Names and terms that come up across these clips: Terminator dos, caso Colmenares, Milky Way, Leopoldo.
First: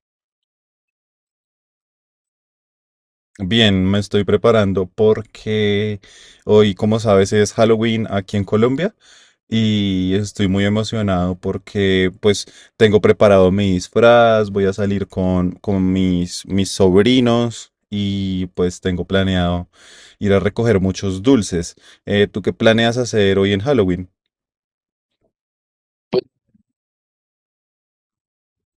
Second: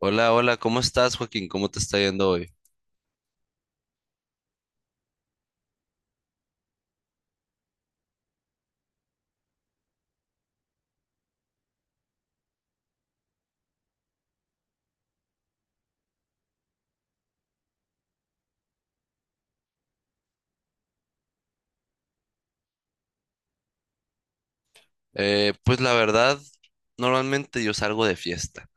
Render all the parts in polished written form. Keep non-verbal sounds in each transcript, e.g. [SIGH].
Hola, hola, ¿cómo estás, Joaquín? ¿Cómo te está yendo hoy? Bien, me estoy preparando porque hoy, como sabes, es Halloween aquí en Colombia y estoy muy emocionado porque pues tengo preparado mi disfraz, voy a salir con mis sobrinos y pues tengo planeado ir a recoger muchos dulces. ¿Tú qué planeas hacer hoy en Halloween? Pues la verdad, normalmente yo salgo de fiesta,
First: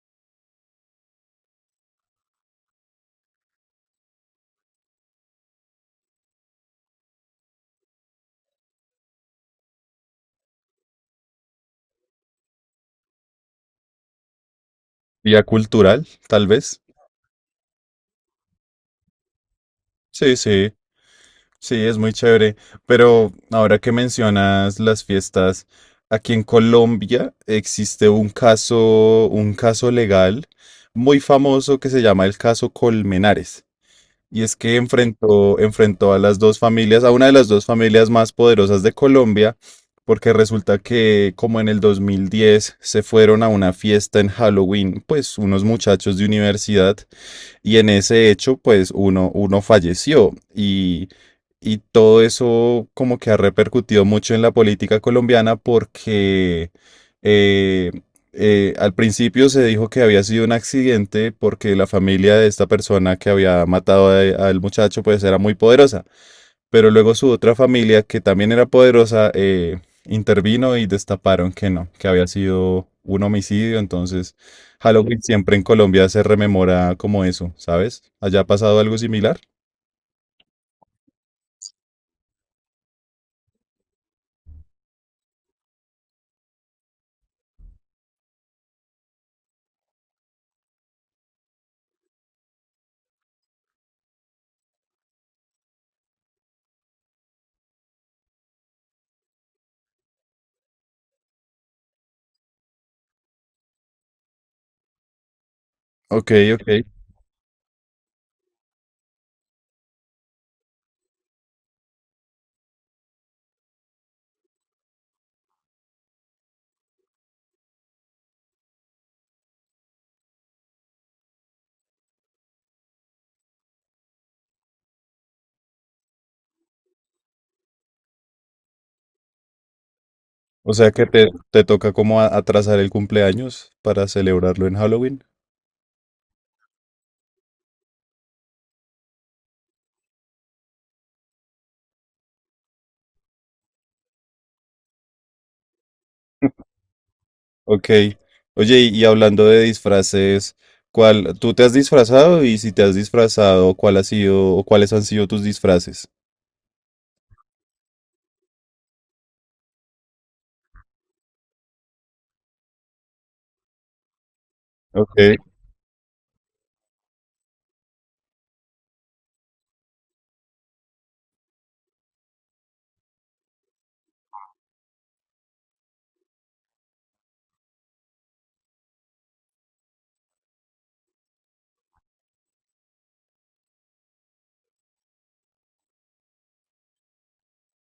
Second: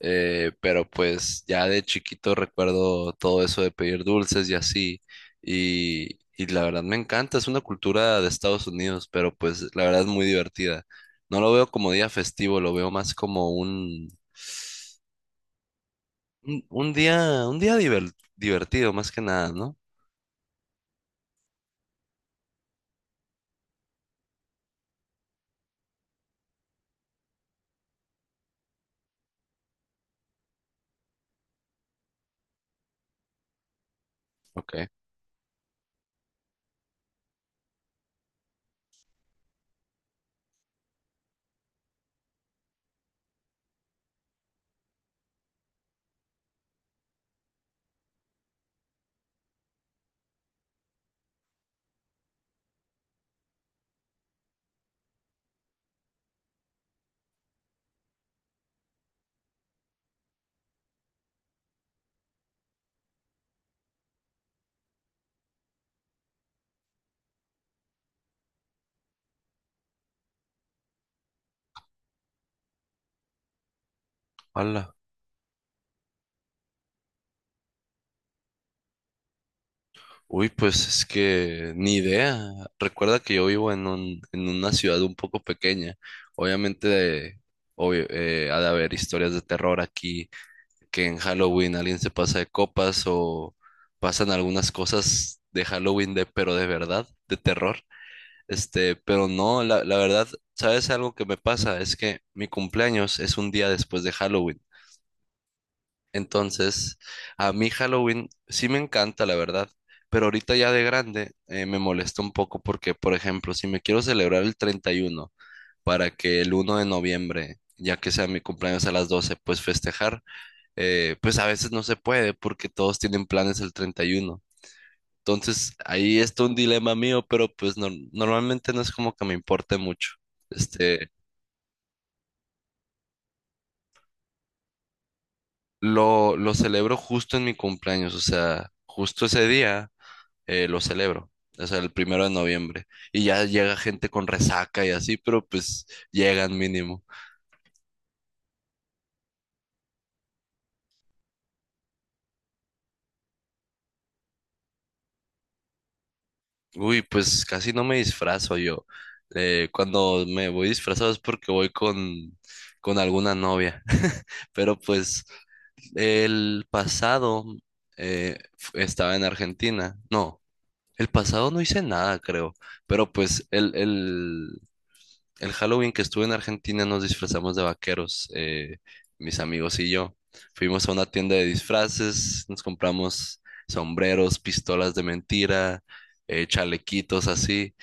pero pues ya de chiquito recuerdo todo eso de pedir dulces y así, y la verdad me encanta, es una cultura de Estados Unidos, pero pues la verdad es muy divertida. No lo veo como día festivo, lo veo más como un, ¿Vía cultural, tal un, vez? un día, un día diver- divertido, más que nada, ¿no? Sí, sí. Sí, es muy chévere, pero ahora que mencionas las fiestas, aquí en Colombia existe un caso legal muy famoso que se llama el caso Colmenares. Y es Ok. que enfrentó a las dos familias, a una de las dos familias más poderosas de Colombia, porque resulta que como en el 2010 se fueron a una fiesta en Halloween, pues unos muchachos de universidad, y en ese hecho, pues uno falleció y todo eso como que ha repercutido mucho en la política colombiana porque eh, al principio se dijo que había sido un accidente porque la familia de esta persona que había matado al muchacho pues era muy poderosa, pero luego su otra familia que también era poderosa intervino y destaparon que no, que había sido un homicidio. Entonces Hola. Halloween siempre en Colombia se rememora como eso, ¿sabes? ¿Allá ha pasado algo similar? Uy, pues es que ni idea. Recuerda que yo vivo en una ciudad un poco pequeña. Obviamente, obvio, ha de haber historias de terror aquí, que en Halloween alguien se pasa de copas o pasan algunas cosas de Halloween pero de verdad, de terror. Pero no, la verdad, ¿sabes algo que me pasa? Es que mi cumpleaños es un día después de Halloween. Ok, ok. Entonces, a mí Halloween sí me encanta, la verdad, pero ahorita ya de grande me molesta un poco porque, por ejemplo, si me quiero celebrar el 31 para que el 1 de noviembre, ya que sea mi cumpleaños a las 12 pues festejar, pues a veces no se puede porque todos tienen planes el 31. Entonces, ahí está un dilema mío, pero pues normalmente no es como que me importe mucho. O sea que Este, te toca como atrasar el cumpleaños para celebrarlo en Halloween. lo celebro justo en mi cumpleaños, o sea, justo ese día lo celebro. O sea, el 1.º de noviembre. Y ya llega gente con resaca y así, pero pues llegan mínimo. Ok. Oye, y hablando de disfraces, tú te has disfrazado y si te has disfrazado, ¿cuál ha sido o cuáles han sido tus disfraces? Uy, pues casi no me disfrazo yo. Cuando me voy disfrazado es porque voy con alguna novia. [LAUGHS] Pero Ok. pues Ok, el pasado estaba en Argentina. No, el pasado no hice nada, creo. Pero pues el Halloween que estuve en Argentina nos disfrazamos de vaqueros, mis amigos y yo. Fuimos a una tienda de disfraces, nos compramos sombreros, pistolas de mentira, chalequitos así,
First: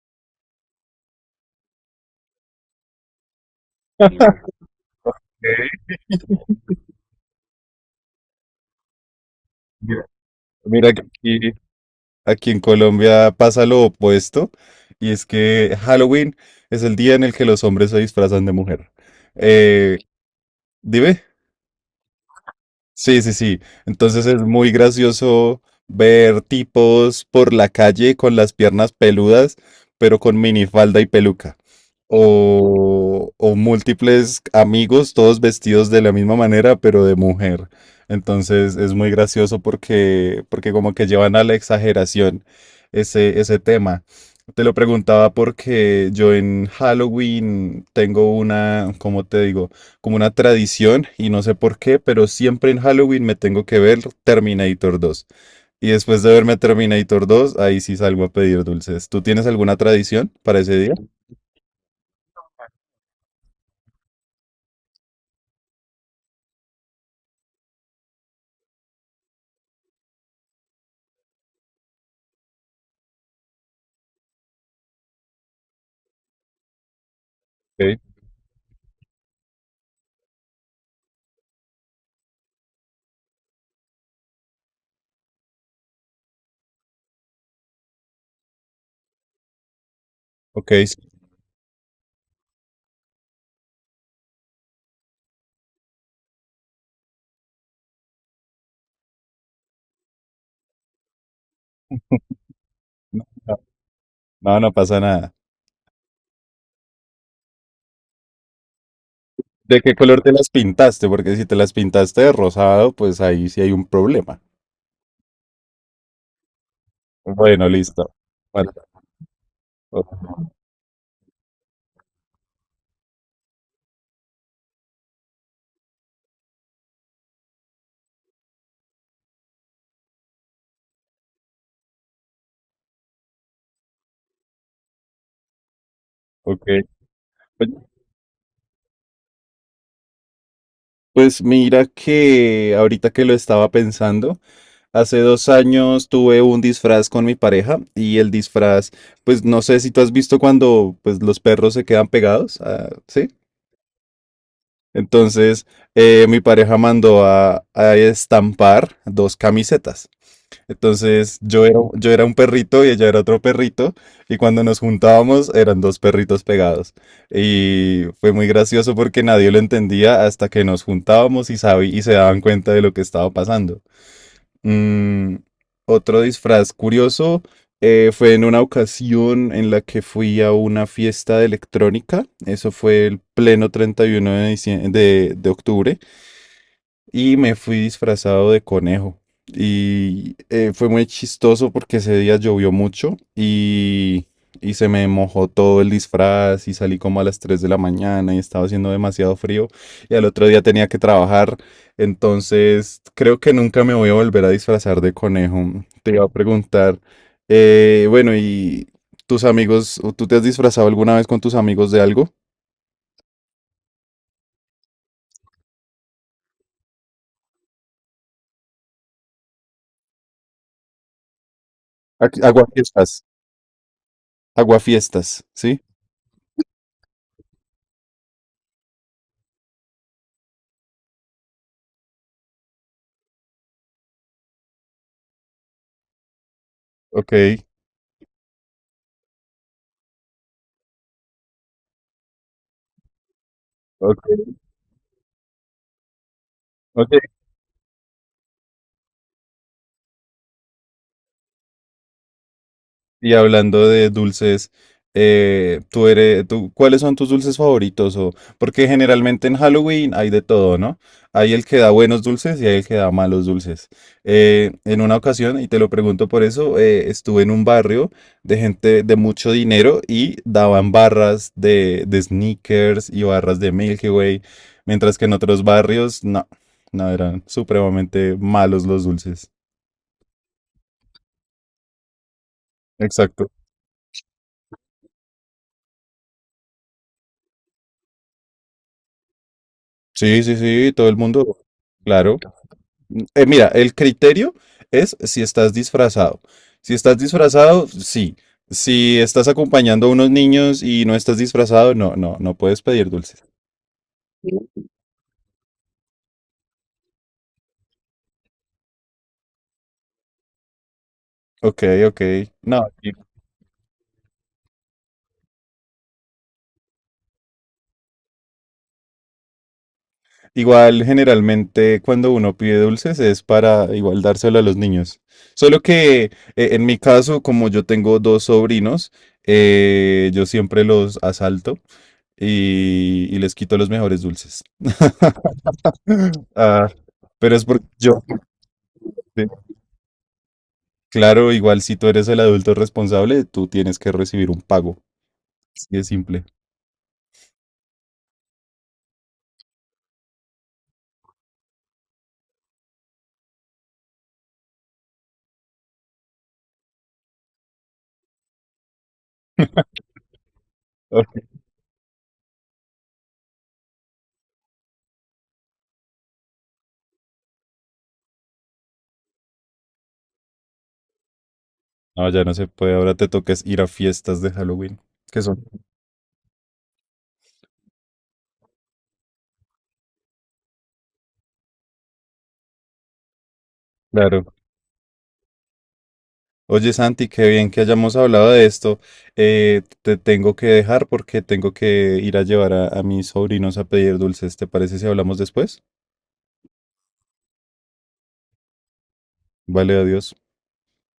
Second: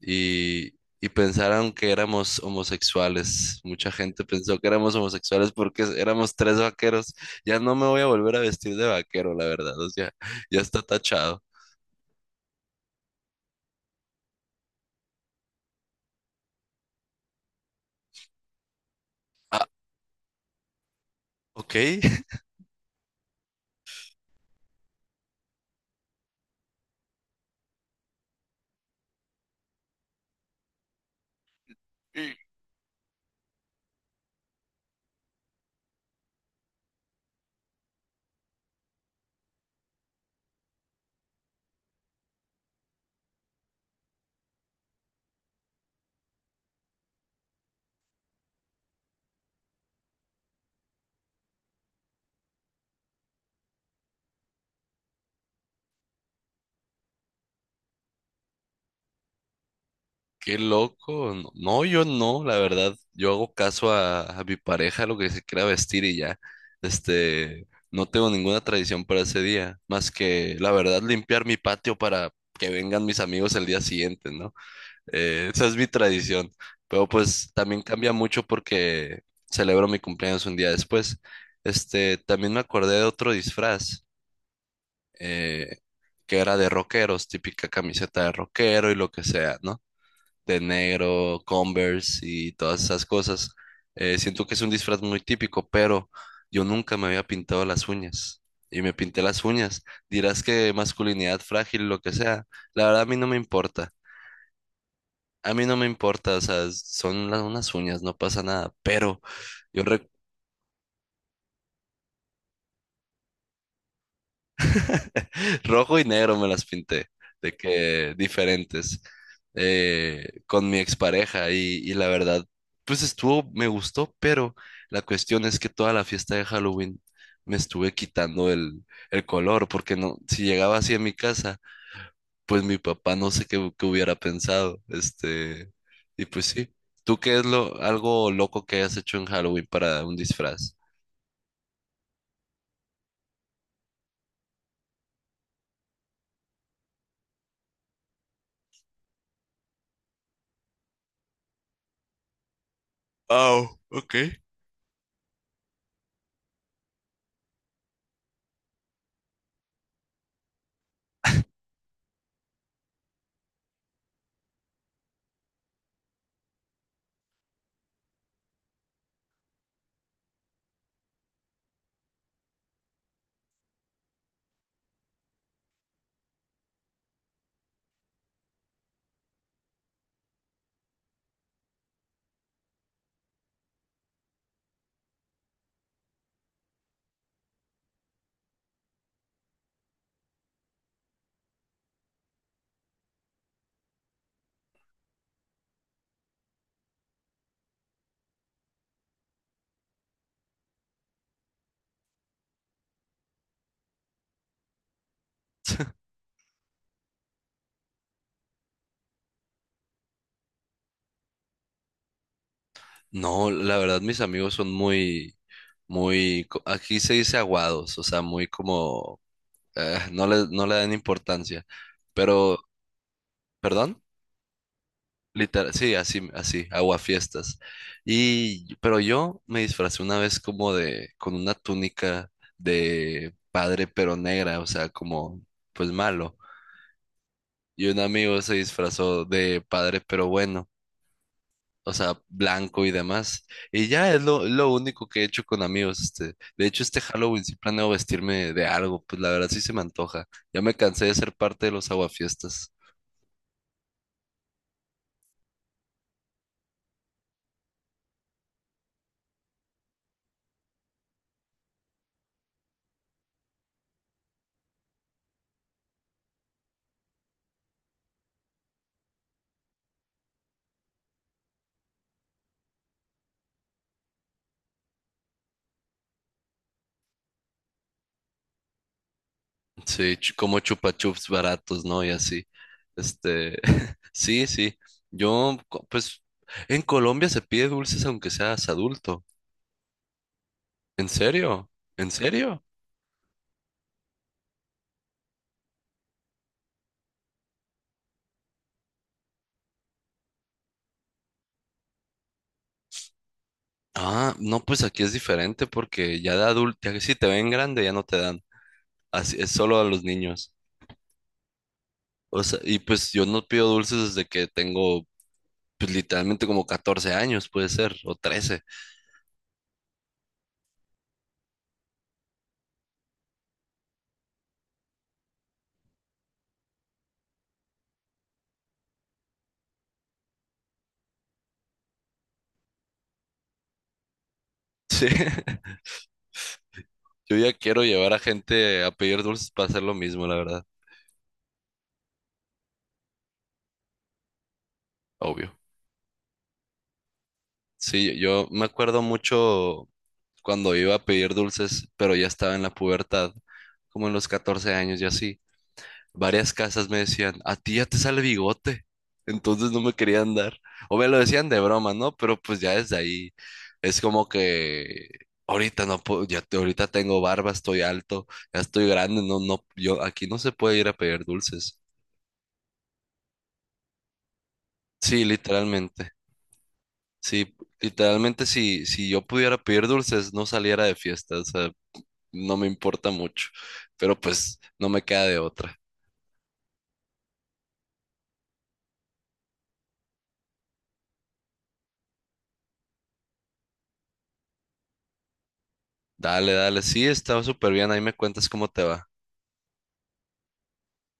y, y pensaron que éramos homosexuales. Mucha gente pensó que éramos homosexuales porque éramos tres vaqueros. Ya no me voy a volver a vestir de vaquero, la verdad, o mira. sea, ya está Mira que tachado. aquí en Colombia pasa lo opuesto, y es que Halloween es el día en el que los hombres se disfrazan de mujer. Ah, Eh, Dime. ok. [LAUGHS] Sí, sí, sí. Entonces es muy gracioso ver tipos por la calle con las piernas peludas, pero con minifalda y peluca. O múltiples amigos, todos vestidos de la misma manera, pero de mujer. Entonces es muy gracioso porque, como que llevan a la exageración ese tema. Te lo preguntaba porque yo en Halloween tengo una, ¿cómo te digo? Como una tradición, y no sé por qué, pero siempre en Halloween me tengo que ver Terminator 2. Y después de verme Terminator 2 ahí sí salgo a pedir dulces. ¿Tú tienes alguna tradición Qué para ese día? loco. No, no, yo no, la verdad. Yo hago caso a mi pareja, lo que se quiera vestir y ya. No tengo ninguna tradición para ese día, más que, la verdad, limpiar mi patio para que vengan mis amigos el día siguiente, ¿no? Esa es mi tradición. Pero pues también Ok, cambia mucho porque celebro mi cumpleaños un día después. También me acordé de otro disfraz, eh, que era de rockeros, típica camiseta de rockero y lo que sea, ¿no? De ok, sí. negro, Converse y todas esas cosas. Siento que es un disfraz muy típico, pero yo nunca me había pintado las uñas y me pinté las uñas. Dirás que masculinidad frágil, lo que sea. La verdad a mí No, no me no, importa. no pasa nada. A mí no me importa, o sea, son unas uñas, no pasa nada. Pero ¿De yo qué color te las pintaste? Porque si te las pintaste de rosado, pues ahí sí hay un problema. rojo y negro me las pinté, de Bueno, que listo. Bueno, diferentes, o- con mi expareja y la verdad, pues estuvo, me gustó, pero la cuestión es que toda la fiesta de Halloween me estuve quitando el color, porque no, si llegaba así a mi casa, pues mi papá no sé qué hubiera pensado, y pues ok. sí. ¿Tú qué es Pues algo loco que hayas hecho en Halloween para un disfraz? pues mira que ahorita que lo estaba pensando, hace 2 años tuve un disfraz con mi pareja y el disfraz, pues no sé si tú has visto cuando pues, los perros se quedan pegados. Ah, ¿sí? Oh, ok. Entonces mi pareja mandó a estampar dos camisetas. Entonces yo era un perrito y ella era otro perrito y cuando nos juntábamos eran dos perritos pegados. Y fue muy gracioso porque nadie lo entendía hasta que nos juntábamos y se daban cuenta de lo que estaba pasando. Mm, Otro disfraz curioso fue en una ocasión en la que fui a una fiesta de electrónica. Eso fue el pleno 31 de octubre y me fui disfrazado de conejo. Y fue muy chistoso porque ese día llovió mucho y se me mojó todo el disfraz y salí como a las 3 de la mañana y estaba haciendo demasiado frío y al otro día tenía que trabajar. Entonces creo que nunca me voy a volver a disfrazar de conejo. Te iba a preguntar, bueno, ¿y tus amigos, o tú te has disfrazado alguna vez con tus amigos de algo? No, la verdad, mis amigos son muy, muy, aquí se dice aguados, o sea, muy como, no le dan importancia, pero, Aguafiestas, perdón, aguafiestas, literal, ¿sí? sí, así, así, aguafiestas. Y, pero yo me disfracé una vez como con una túnica de padre pero negra, o sea, como, pues malo. Ok, Y un amigo se disfrazó de padre pero bueno. O sea, blanco y demás. Y ya ok. es lo único que he hecho con amigos. De hecho, este Ok, Halloween sí planeo vestirme de algo, pues la verdad sí se me antoja. Ya me cansé de ser parte de los aguafiestas. y hablando de dulces, ¿cuáles son tus dulces favoritos? Porque generalmente en Halloween hay de todo, ¿no? Hay el que da buenos dulces y hay el que da malos dulces. En una ocasión, y te lo pregunto por eso, estuve en un barrio de gente de mucho dinero y daban barras de sneakers y barras de Milky Way, mientras que en otros barrios, no, no, eran supremamente malos los dulces. Sí, como chupa chups baratos, ¿no? Y así. Exacto. Este, [LAUGHS] sí, sí. Pues, en Colombia se pide dulces aunque seas adulto. Sí, sí, sí, ¿En todo el mundo, serio? ¿En claro. serio? Mira, el criterio es si estás disfrazado. Si estás disfrazado, sí. Si estás acompañando a unos niños y no estás disfrazado, no, no, no puedes pedir dulces. Ah, no, pues aquí es diferente porque ya de adulto, ya que si te ven grande ya no te dan. Así es solo a los niños. Ok, ok. O sea, y No, pues yo no pido dulces desde que tengo, pues literalmente como 14 años, puede ser, o 13. [LAUGHS] igual generalmente cuando uno pide dulces es para igual dárselo a los niños. Solo que en mi caso, como yo tengo dos sobrinos, yo siempre los asalto y les quito los mejores dulces. Sí, Ah, yo ya pero es quiero porque llevar a yo. gente a pedir dulces para hacer lo mismo, la verdad, Claro, igual si tú eres el adulto responsable, tú tienes que recibir un pago. obvio. Así de simple. Sí, yo me acuerdo mucho cuando iba a pedir dulces, pero ya estaba en la pubertad, como en los 14 años y así. Varias casas me decían, a ti ya te sale bigote, entonces no me querían dar. O me lo Ok. decían de broma, ¿no? Pero pues ya desde ahí es como que ahorita no puedo, ya ahorita tengo barba, estoy alto, ya estoy grande, no, no, yo aquí no se puede ir a pedir dulces. No, ya no se puede. Ahora te toques ir a fiestas de Halloween. Sí, ¿Qué son? literalmente. Sí, literalmente si yo pudiera pedir dulces, no saliera de fiesta, o sea, no me importa mucho, pero Claro. pues no me queda de otra. Oye, Santi, qué bien que hayamos hablado de esto. Te tengo que dejar porque tengo que ir a llevar a mis sobrinos a pedir dulces. ¿Te parece si hablamos después? Dale, dale, sí, está súper bien, ahí me cuentas cómo te va. Vale, adiós.